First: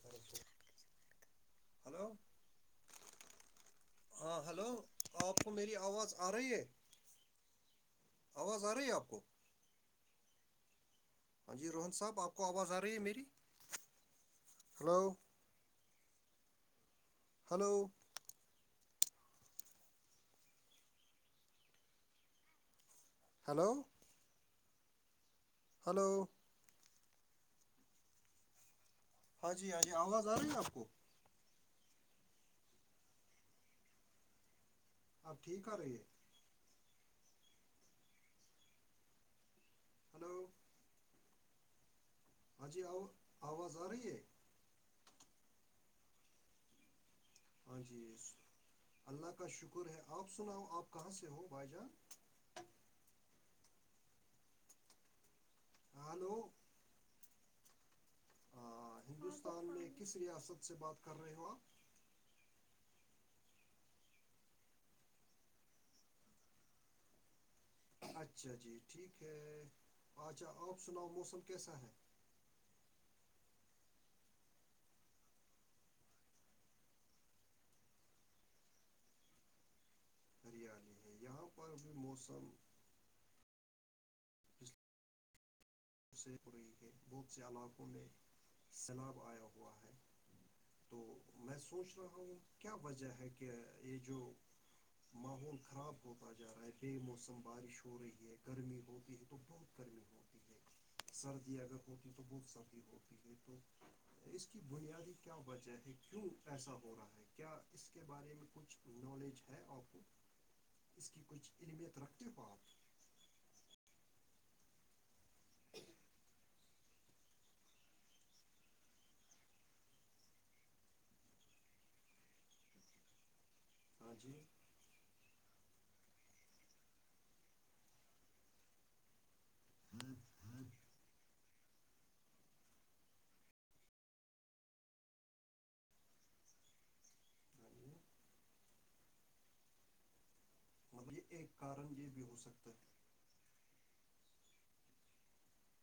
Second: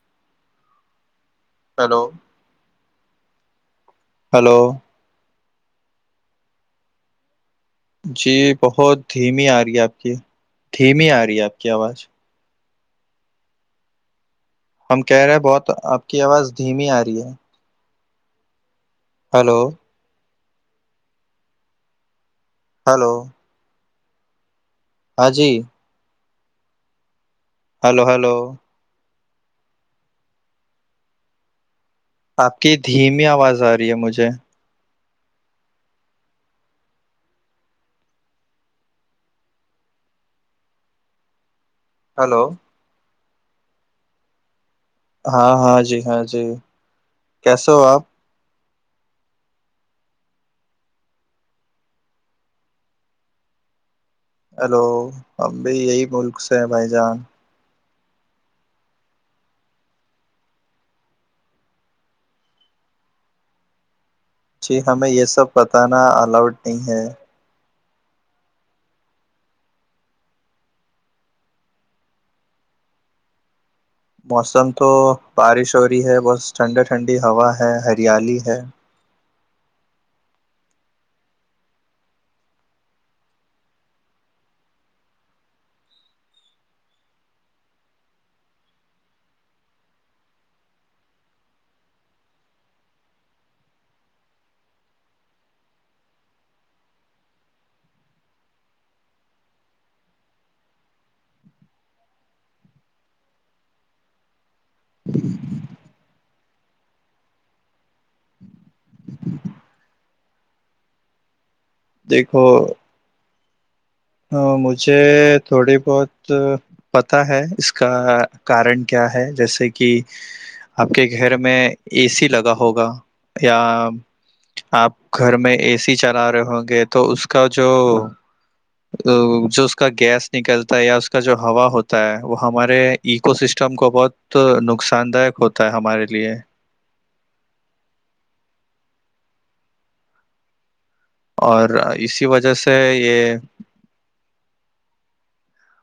تھیکو hello ہاں hello hello آپ کو میری آواز آ رہی ہے جی آواز آ رہی ہے بہت آپ کو دھیمی آ رہی ہے آپ کی دھیمی آ رہی ہے ہاں آپ جی کی روہن آواز صاحب آپ کو آواز آ رہی ہے میری ہلو ہم کہہ رہے ہیں بہت آپ کی آواز دھیمی آ رہی ہے ہلو ہلو ہلو ہلو ہاں جی ہلو ہلو ہلو ہاں جی ہاں جی آواز آ رہی ہے آپ کو آپ کی دھیمی آواز آ رہی ہے مجھے آپ ٹھیک آ رہی ہے ہلو ہلو ہاں جی آو آواز آ رہی ہے ہاں ہاں جی ہاں جی کیسے ہاں ہو جی آپ اللہ کا شکر ہے آپ سناؤ آپ کہاں سے ہو بھائی جان ہیلو ہمب بھی یہی ہلو ملک سے ہیں بھائی جان ہندوستان میں کس ریاست سے بات کر رہے ہو آپ جی ہمیں یہ سب بتانا الاؤڈ نہیں ہے اچھا جی ٹھیک ہے اچھا آپ سناؤ موسم کیسا ہے موسم تو بارش ہو رہی ہے بہت ٹھنڈی ٹھنڈی ہوا ہے ہریالی ہے ہریالی ہے یہاں پر بھی موسم [unintelligible] پوری کے بہت سے علاقوں میں سیلاب آیا ہوا ہے تو میں سوچ رہا ہوں کیا وجہ ہے کہ یہ جو ماحول خراب ہوتا جا رہا ہے بے موسم بارش ہو رہی ہے گرمی ہو گئی ہے تو بہت گرمی ہو ہھیک ہے سردی اگر ہوتی تو بہت سردی ہوتی ہےئی تو اس کی بنیادی کیا وجہ ہے کیوں ایسا ہو رہا ہے کیا اس کے بارے میں کچھ نالج ہے آپ کو اس کی کچھ انمیت رکھتی دیکھو بات مجھے تھوڑی بہت پتا ہے اس کا کارن کیا ہے جیسے کہ آپ کے گھر میں اے سی لگا ہوگا یا ہاں جی آپ گھر میں اے سی چلا رہے ہوں گے تو اس کا جو ا جو اس کا گیس نکلتا ہے یا کا جو ہوا ہوتا ہے وہ ہمارے ایکو سسٹم کو بہت تو نقصان داک ہوتا ہے ہمارے لیے ہاں مطلب یہ ایک اور کارن یہ بھی اسی ہو وجہ سکتا سے ہے یہ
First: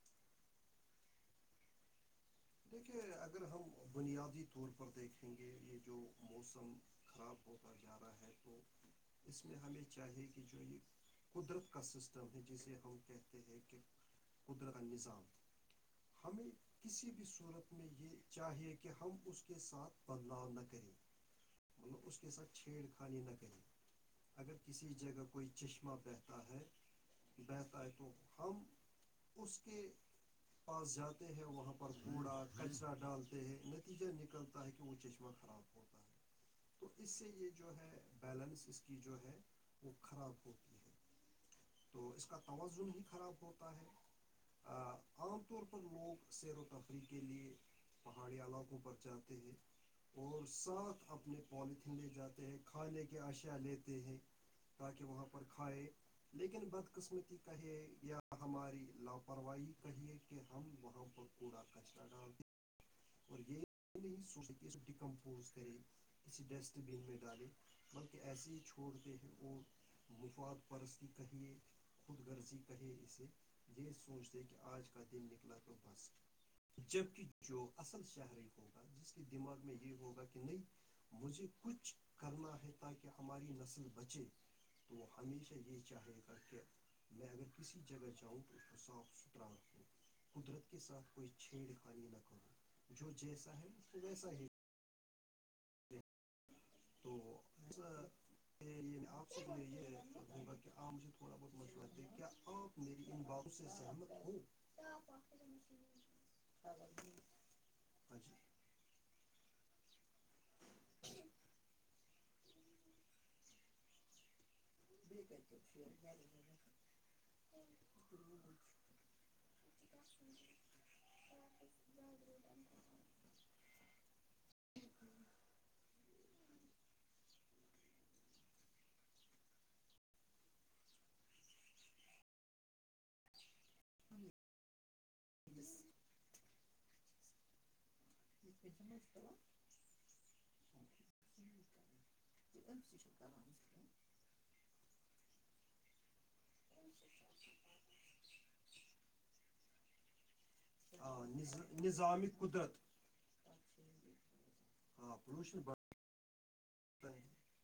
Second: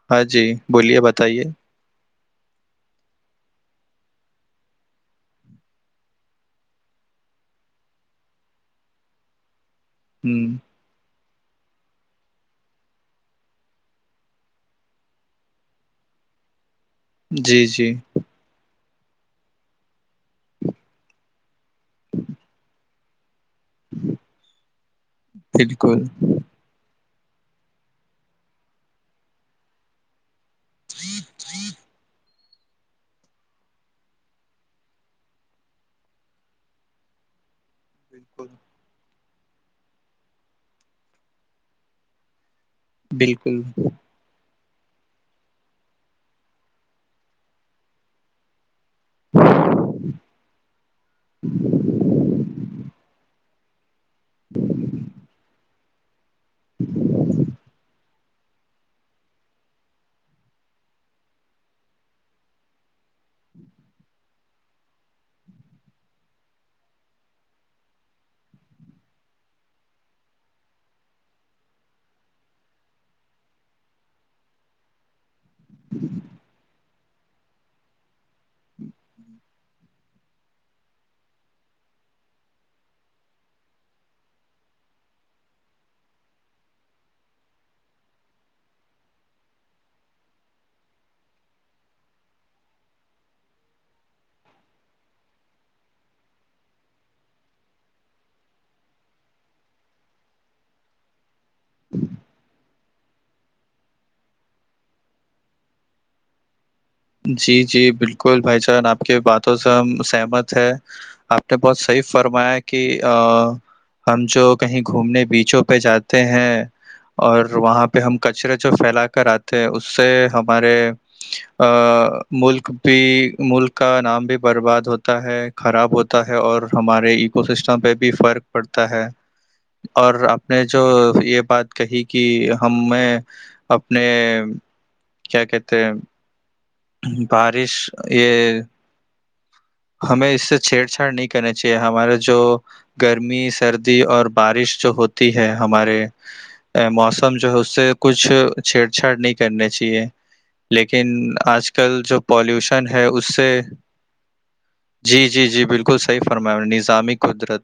ہاں جی بولیے بتائیے دیکھیے اگر ہم بنیادی طور پر دیکھیں گے یہ جو موسم خراب ہوتا جا رہا ہے تو اس میں ہمیں ہ چاہیے کہ جو یہ قدرت کا سسٹم ہے جسے ہم کہتے ہیں کہ قدرت نظام ہمیں کسی بھی جی صورت میں جی یہ چاہیے کہ ہم اس کے ساتھ بدلاؤ نہ کریں مل اس کے ساتھ چھیڑ خانی نہ کریں اگر کسی جگہ کوئی چشمہ بالکل پہتا ہے بتا ہے تو ہم اس کے پاس جاتے ہیں وہاں پر کوڑا کچرا ڈالتے ہے نتیجہ نکلتا ہے کہ وہ چشمہ خراب ہوتا ہے تو اس سے یہ جو ہے بالکل بیلنس اس کی جو ہے وہ خراب ہوتی ہے تو اس کا توازن ہی خراب بالکل ہوتا ہے عام طور پر لوگ سیروں کے تفریح کے لیے پہاڑی علاقوں پر جاتے ہیں اور ساتھ اپنے پالیتھین لے جاتے ہیں کھانے کی اشیاء لیتے ہیں تاکہ وہاں پر کھائے لیکن بد قسمتی کہے یا ہماری لاپرواہی کہیے کہ ہم وہاں پر کوڑا کچرا ڈال اور یہ نہیں سو کہ ڈیکمپوز کرے کسی ڈسٹ بین میں ڈالیں بلکہ ایسے ہی چھوڑتے ہیں اور تو مفاد پرستی کہیے خوود غرزی کہے اسے یہ سوچ دے کہ آج کا دن نکلا تو بس جبک جو اصل شہری ہوگا جس کے دماغ میں یہ ہوگا کہ نہیں مجھے کچھ کرنا ہے تاکہ ہماری نسل بچے تو ہمیشہ یہ چاہے گا کہ میں اگر کسی جگہ جاؤں تو اس کو صاف ستھرا رکھوں قدرت کے ساتھ کوئی چھیڑ خانی نہ کرو جو جیسا ہے اس کو ویسا ہی رہے۔ تو ایسا ے آپ سے یہوں گا کہ آام مجھے تھوڑا بہت مشور ہےے کیا آام میری ان باؤوں سے سہمت ہو [unintelligible] جی جی ہاں بالکل جی بھائی چان آپ کے باتوں سے ہم سہمت ہے آپ نے بہت صحی فرمایا کہ ہم جو کہیں گھومنے بیچوں پہ جاتے ہیں اور وہاں پہ ہم کچرے جو پھیلا کر آتے تھے اس سے ہمارے ملک بھی ملک کا نام بھی برباد ہوتا ہے خراب ہوتا ہے اور ہمارے ایکو سسٹم پہ بھی فرق پڑتا ہے اور آپ نے جو یہ بات کہی کہ ہم میں اپنے کیا کہتے ہیں بارش یہ [unintelligible] ہمیں اس سے چھیڑ چاڑ نہیں کرنی چاہیے ہمارے جو گرمی سردی اور بارش جو ہوتی ہے ہمارے موسم جو ہے اس سے کچھ چھیڑ چاڑ نہیں کرنی چاہیے لیکن ہاں آج کل جو نظامی قدرت پالیوشن ہے اس سے ہاں جی جی پولوشن جی بالکل صحیح فرمایا بڑھتا نظامی ہے قدرت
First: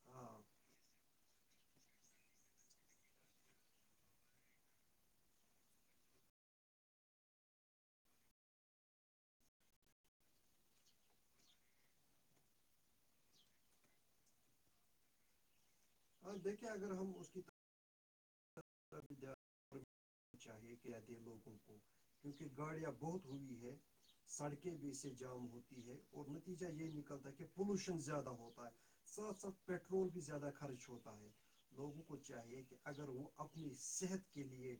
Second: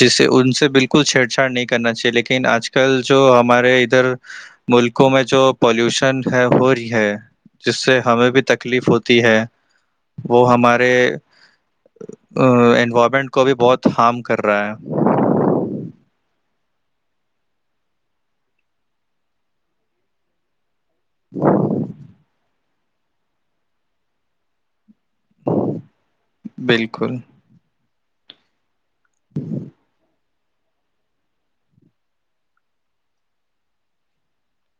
جسے ہاں ان سے بالکل چھیڑ چاڑ نہیں کرنا چاہیے لیکن آج کل جو ہمارے ادھر ملکوں میں جو پالوشن ہے ہو رہی ہے جس سے ہمیں بھی تکلیف ہوتی ہے وہ ہمارے انوائرمنٹ کو بھی بہت ہارم کر رہا ہے ہاں دیکیں اگر ہم اس کی چاہیے کہات ہیں لوگوں کو کیونکہ گاڑیاں بہت ہوئی ہے سڑکیں بھی اسے جام ہوتی ہے اور نتیجہ یہی بالکل نکلتا ہے کہ پولوشن زیادہ ہوتا ہے ساتھ ساتھ پٹرول بھی زیادہ خرچ ہوتا ہے لوگوں کو چاہیے کہ اگر وہ اپنی صحت کے لیے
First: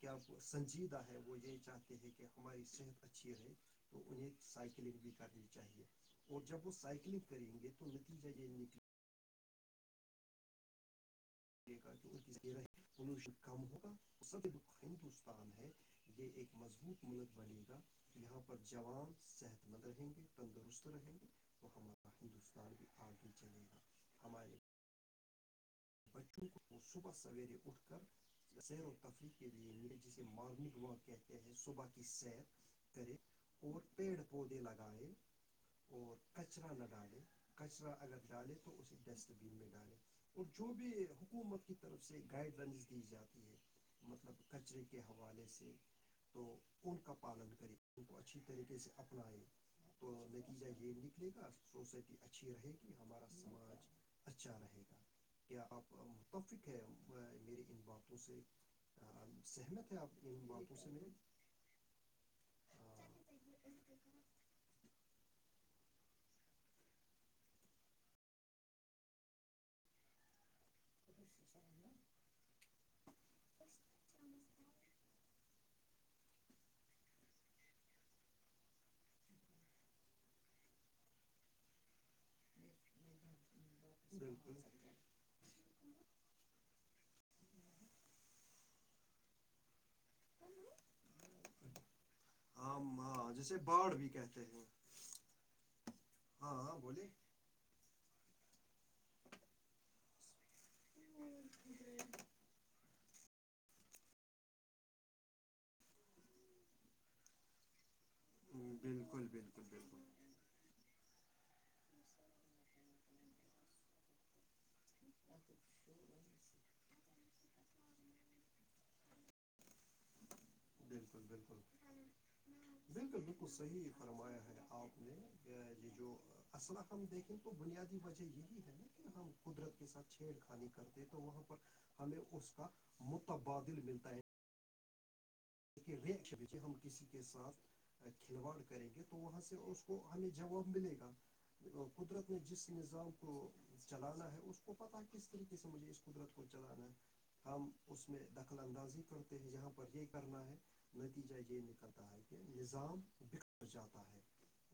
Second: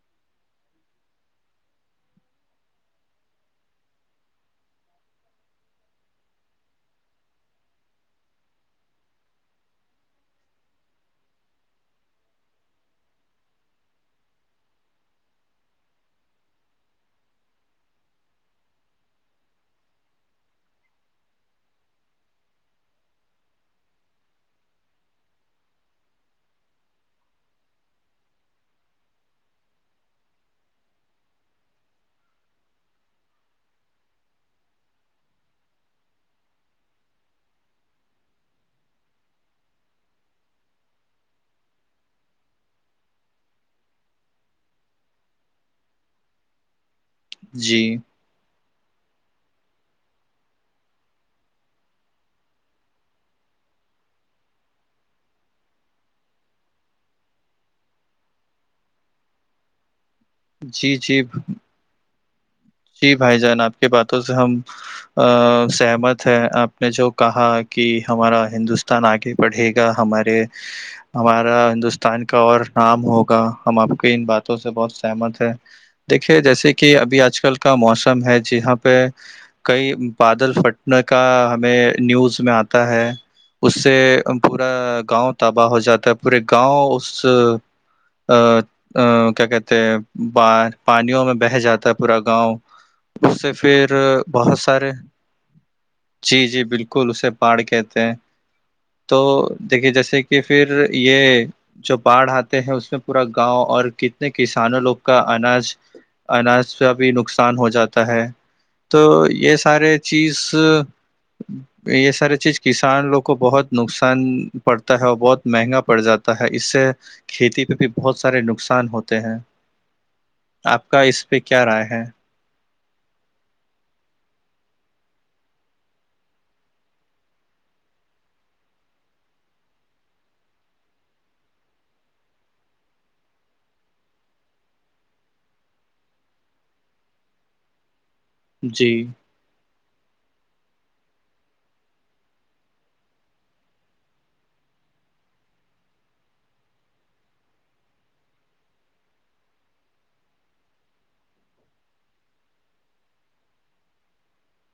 کیا سنجیدہ ہے وہ یہ چاہتے ہیں کہ ہماری صحت اچھی رہے تو انہیں سائیکلنگ بھی کرنی چاہیے اور جب وہ سائکلنگ کریں گے تو نتیجہ یہ نکل پوشن کم ہوگا اس سب ہندوستان ہے یہ ایک مضبوط ملک بنے گا یہاں پر جوان صحت مند رہیں گے تندرست رہیں گے تو ہمارا ہندوستان بھی آگے چلے گا ہمارے بچوں کو صبح سویرے اٹھ کر سیر و تفریح کے لیے جسے مارننگ واک کہتے ہیں صبح کی سیر کرے اور پیڑ پودے لگائے اور کچرا نہ ڈالیں کچرا اگر ڈالیں تو اسی ڈسٹ بین میں ڈالیں اور جو بھی حکومت کی طرف سے گائیڈ لائنس دی جاتی ہے مطلب کچرے کے حوالے سے تو ان کا پالن کرے جی کو اچا اچھی طریقے سے اپلائیں تو نتیجہ یہ نکلے گا سوسائٹی اچھی رہے گی ہمارا سماج اچھا رہے گا کیا آپ متفق ہے میری ان باتوں سے سہمت ہے آپ جی بالپ سے جی نے جی جی بھائی جان آپ کے باتوں سے ہم ا سہمت ہے آپ نے جو کہا کہ ہمارا ہندوستان آگے پڑھے گا ہمارے ہمارا ہندوستان کا اور نام ہو ہم آپ کی ان باتوں سے بہت سہمت ہے دیکھیے جیسے کہ ابھی آج کل کا موسم ہے جاں پہ کئی بادل پھٹنے کا ہمیں نیوز میں آتا ہے اس سے میرے پورا بالکل گاؤں تباہ ہو جاتا ہے پورے گاؤں اس کیا کہتے ہیں ب پانیوں میں بہ جاتا ہے پورا گاؤں آم ہاں اس سے جسے پھر باڑھ بھی کہتے بہت ہیں سارے جی ہاں جی ہاں بولیے بالکل اس باڑ کہتے ہیں تو دیکھیے جیسے کہ پھر یہ جو پہاڑ ہات ہیں اس میں پورا گاؤں اور کتنے کسانوں لوگ کا اناج اناج کا بھی نقصان نقصان ہو جاتا ہے تو بالکل یہ بالکل سارے بالکل چیز یہ سارے چیز کسان لو کو بہت نقصان پڑتا ہے اور بہت مہنگا پڑ جاتا ہے اس سے کھیتی پہ بھی بہت سارے نقصان ہوتے ہیں آپ کا بالکل اس پہ بالکل کیا رائے ہے بالکل بالکل صحیح فرمایا ہے آپ نے یہ جو الا ہم دیکھیں تو بنیادی وجہ یہی ہے نا کہ ہم قدرت کے ساتھ چھیڑ خانی کرتے ہیں تو وہاں پر ہمیں اس کا متبادل ملتا ہے ہم کسی کے ساتھ کھلواڑ کریں جی گے تو وہاں سے کو ہمیں جواب ملے گا قدرت نے جس نظام کو چلانا ہے اس کو پتا کس طریقے سے مجھے اس قدرت کو چلانا ہے ہم اس میں دخل اندازی کرتے ہیں جہاں پر یہ کرنا ہے نتیجہ یہ نکلتا ہے کہ نظام بکھر جاتا ہے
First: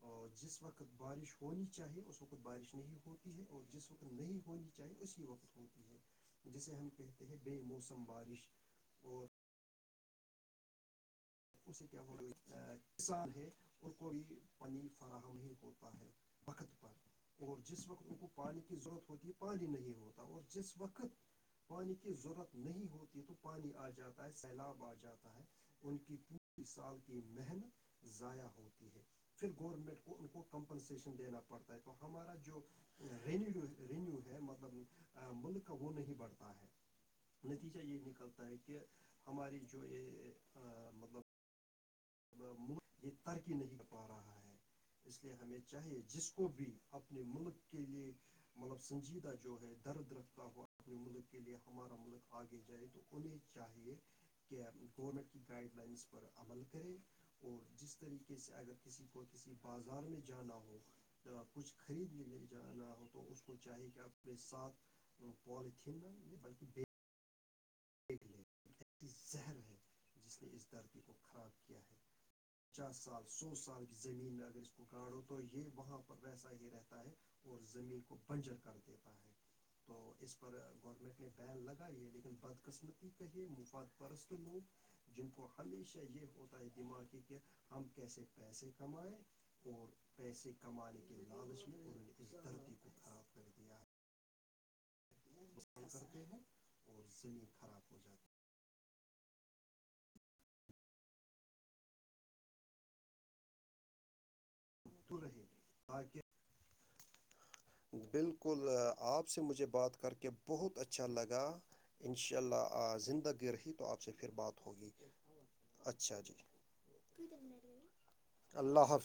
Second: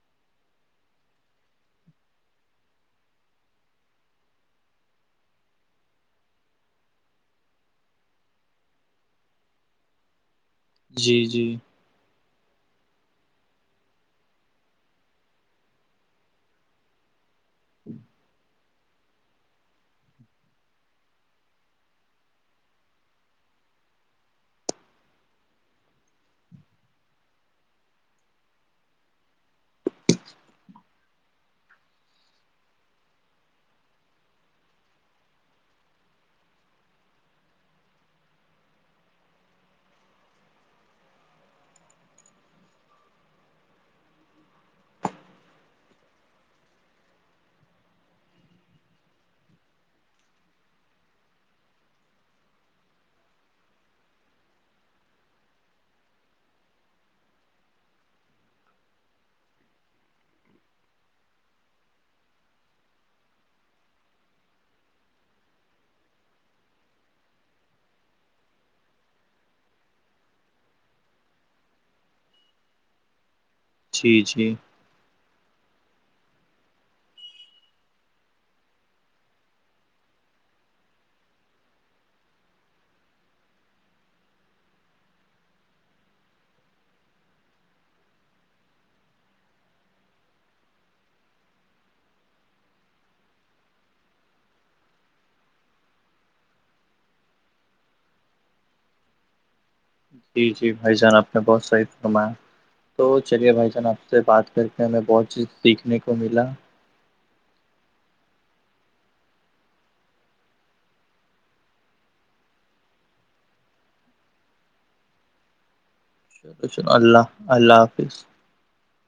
اور جس وقت بارش ہونی چاہیے اس وقت بارش نہیں ہوتی ہے اور جس وقت نہیں ہونی چاہ اسی وقت ہوتی ہے جسے ہم کہتے ہیں بے موسم بارش اور جی جی اس سے کیا ہو رہا کسان ہے ان کو بھی پانی فراہم نہیں ہوتا ہے وقت پر اور جس وقت ان کو پانی کی ضرورت ہو ہوتی پانی نہیں ہوتا اور جس وقت پانی کی ضرورت نہیں ہوتی تو پانی آ جاتا ہے سیلاب آ جاتا ہے ان کی ت سال کی محنت ضائع ہوتی ہے پھر گورنمنٹ کو ان کو کمپنسشن دینا پڑتا ہے تو ہمارا جو رینیو رینیو ہے مطلب ملک کا وہ نہیں بڑھتا ہے نتیجہ یہ نکلتا ہے کہ ہماری جو یہ مطلب ملک یہ ترکی نہیں پا رہا ہے اس لیے ہمیں چاہیے جس کو بھی اپنے ملک کے لیے مطلب سنجیدہ جو ہے در درخ کا ہوا اپنے ملک کے لیے ہمارا ملک آگے جائے تو انہیں چاہیے کہ گورنمنٹ کی گائڈ لائنس پر عمل کرے اور جس طریقے سے اگر کسی کو کسی بازار میں جانا ہو کچھ خرید کے لے جانا ہو تو اس کو چاہے کہ اپنے ساتھ پالتین بلکہ پ لے ایسی زہر ہے جس نے اس دھرتی کو خراب کیا ہے پچاس سال سو سال کی جی زمین میں جی اگر اگاڑو تو یہ وہاں پر ویسا ہی رہتا ہے اور زمین کو بنجر کر دیتا ہے تو اس پر گورنمنٹ نے بیین لگائی ہے لیکن بد ققسمتی کہے مفاد پرست لوگ جن کو ہمیشہ یہ ہوتا ہے دماغی کہ ہم کیسے پیسے کمائیں اور پیسے کمانے کے لالچ بھی انہوں نے اس دھرتی کو خراب کر دیا ہے کرتے ہیں اور زمین خراب ہو جاتی ہے جی جی بھائی جان آپ نے بہت صحی فرمایا تو چلیے بھائی جان آپ سے بات کر کے ہے ہمیں تو بہت رہے چیز دیکھنے تاکہ کو ملا [inaudible] بالکل آپ سے مجھے بات کر کے بہت اچھا لگا انشاء اللہ زندہ گ رہی تو آپ سے پھر بات ہوگی اچھا جی چلو چلو اللہ اللہ حافظ اللہ حافظ [unintelligible]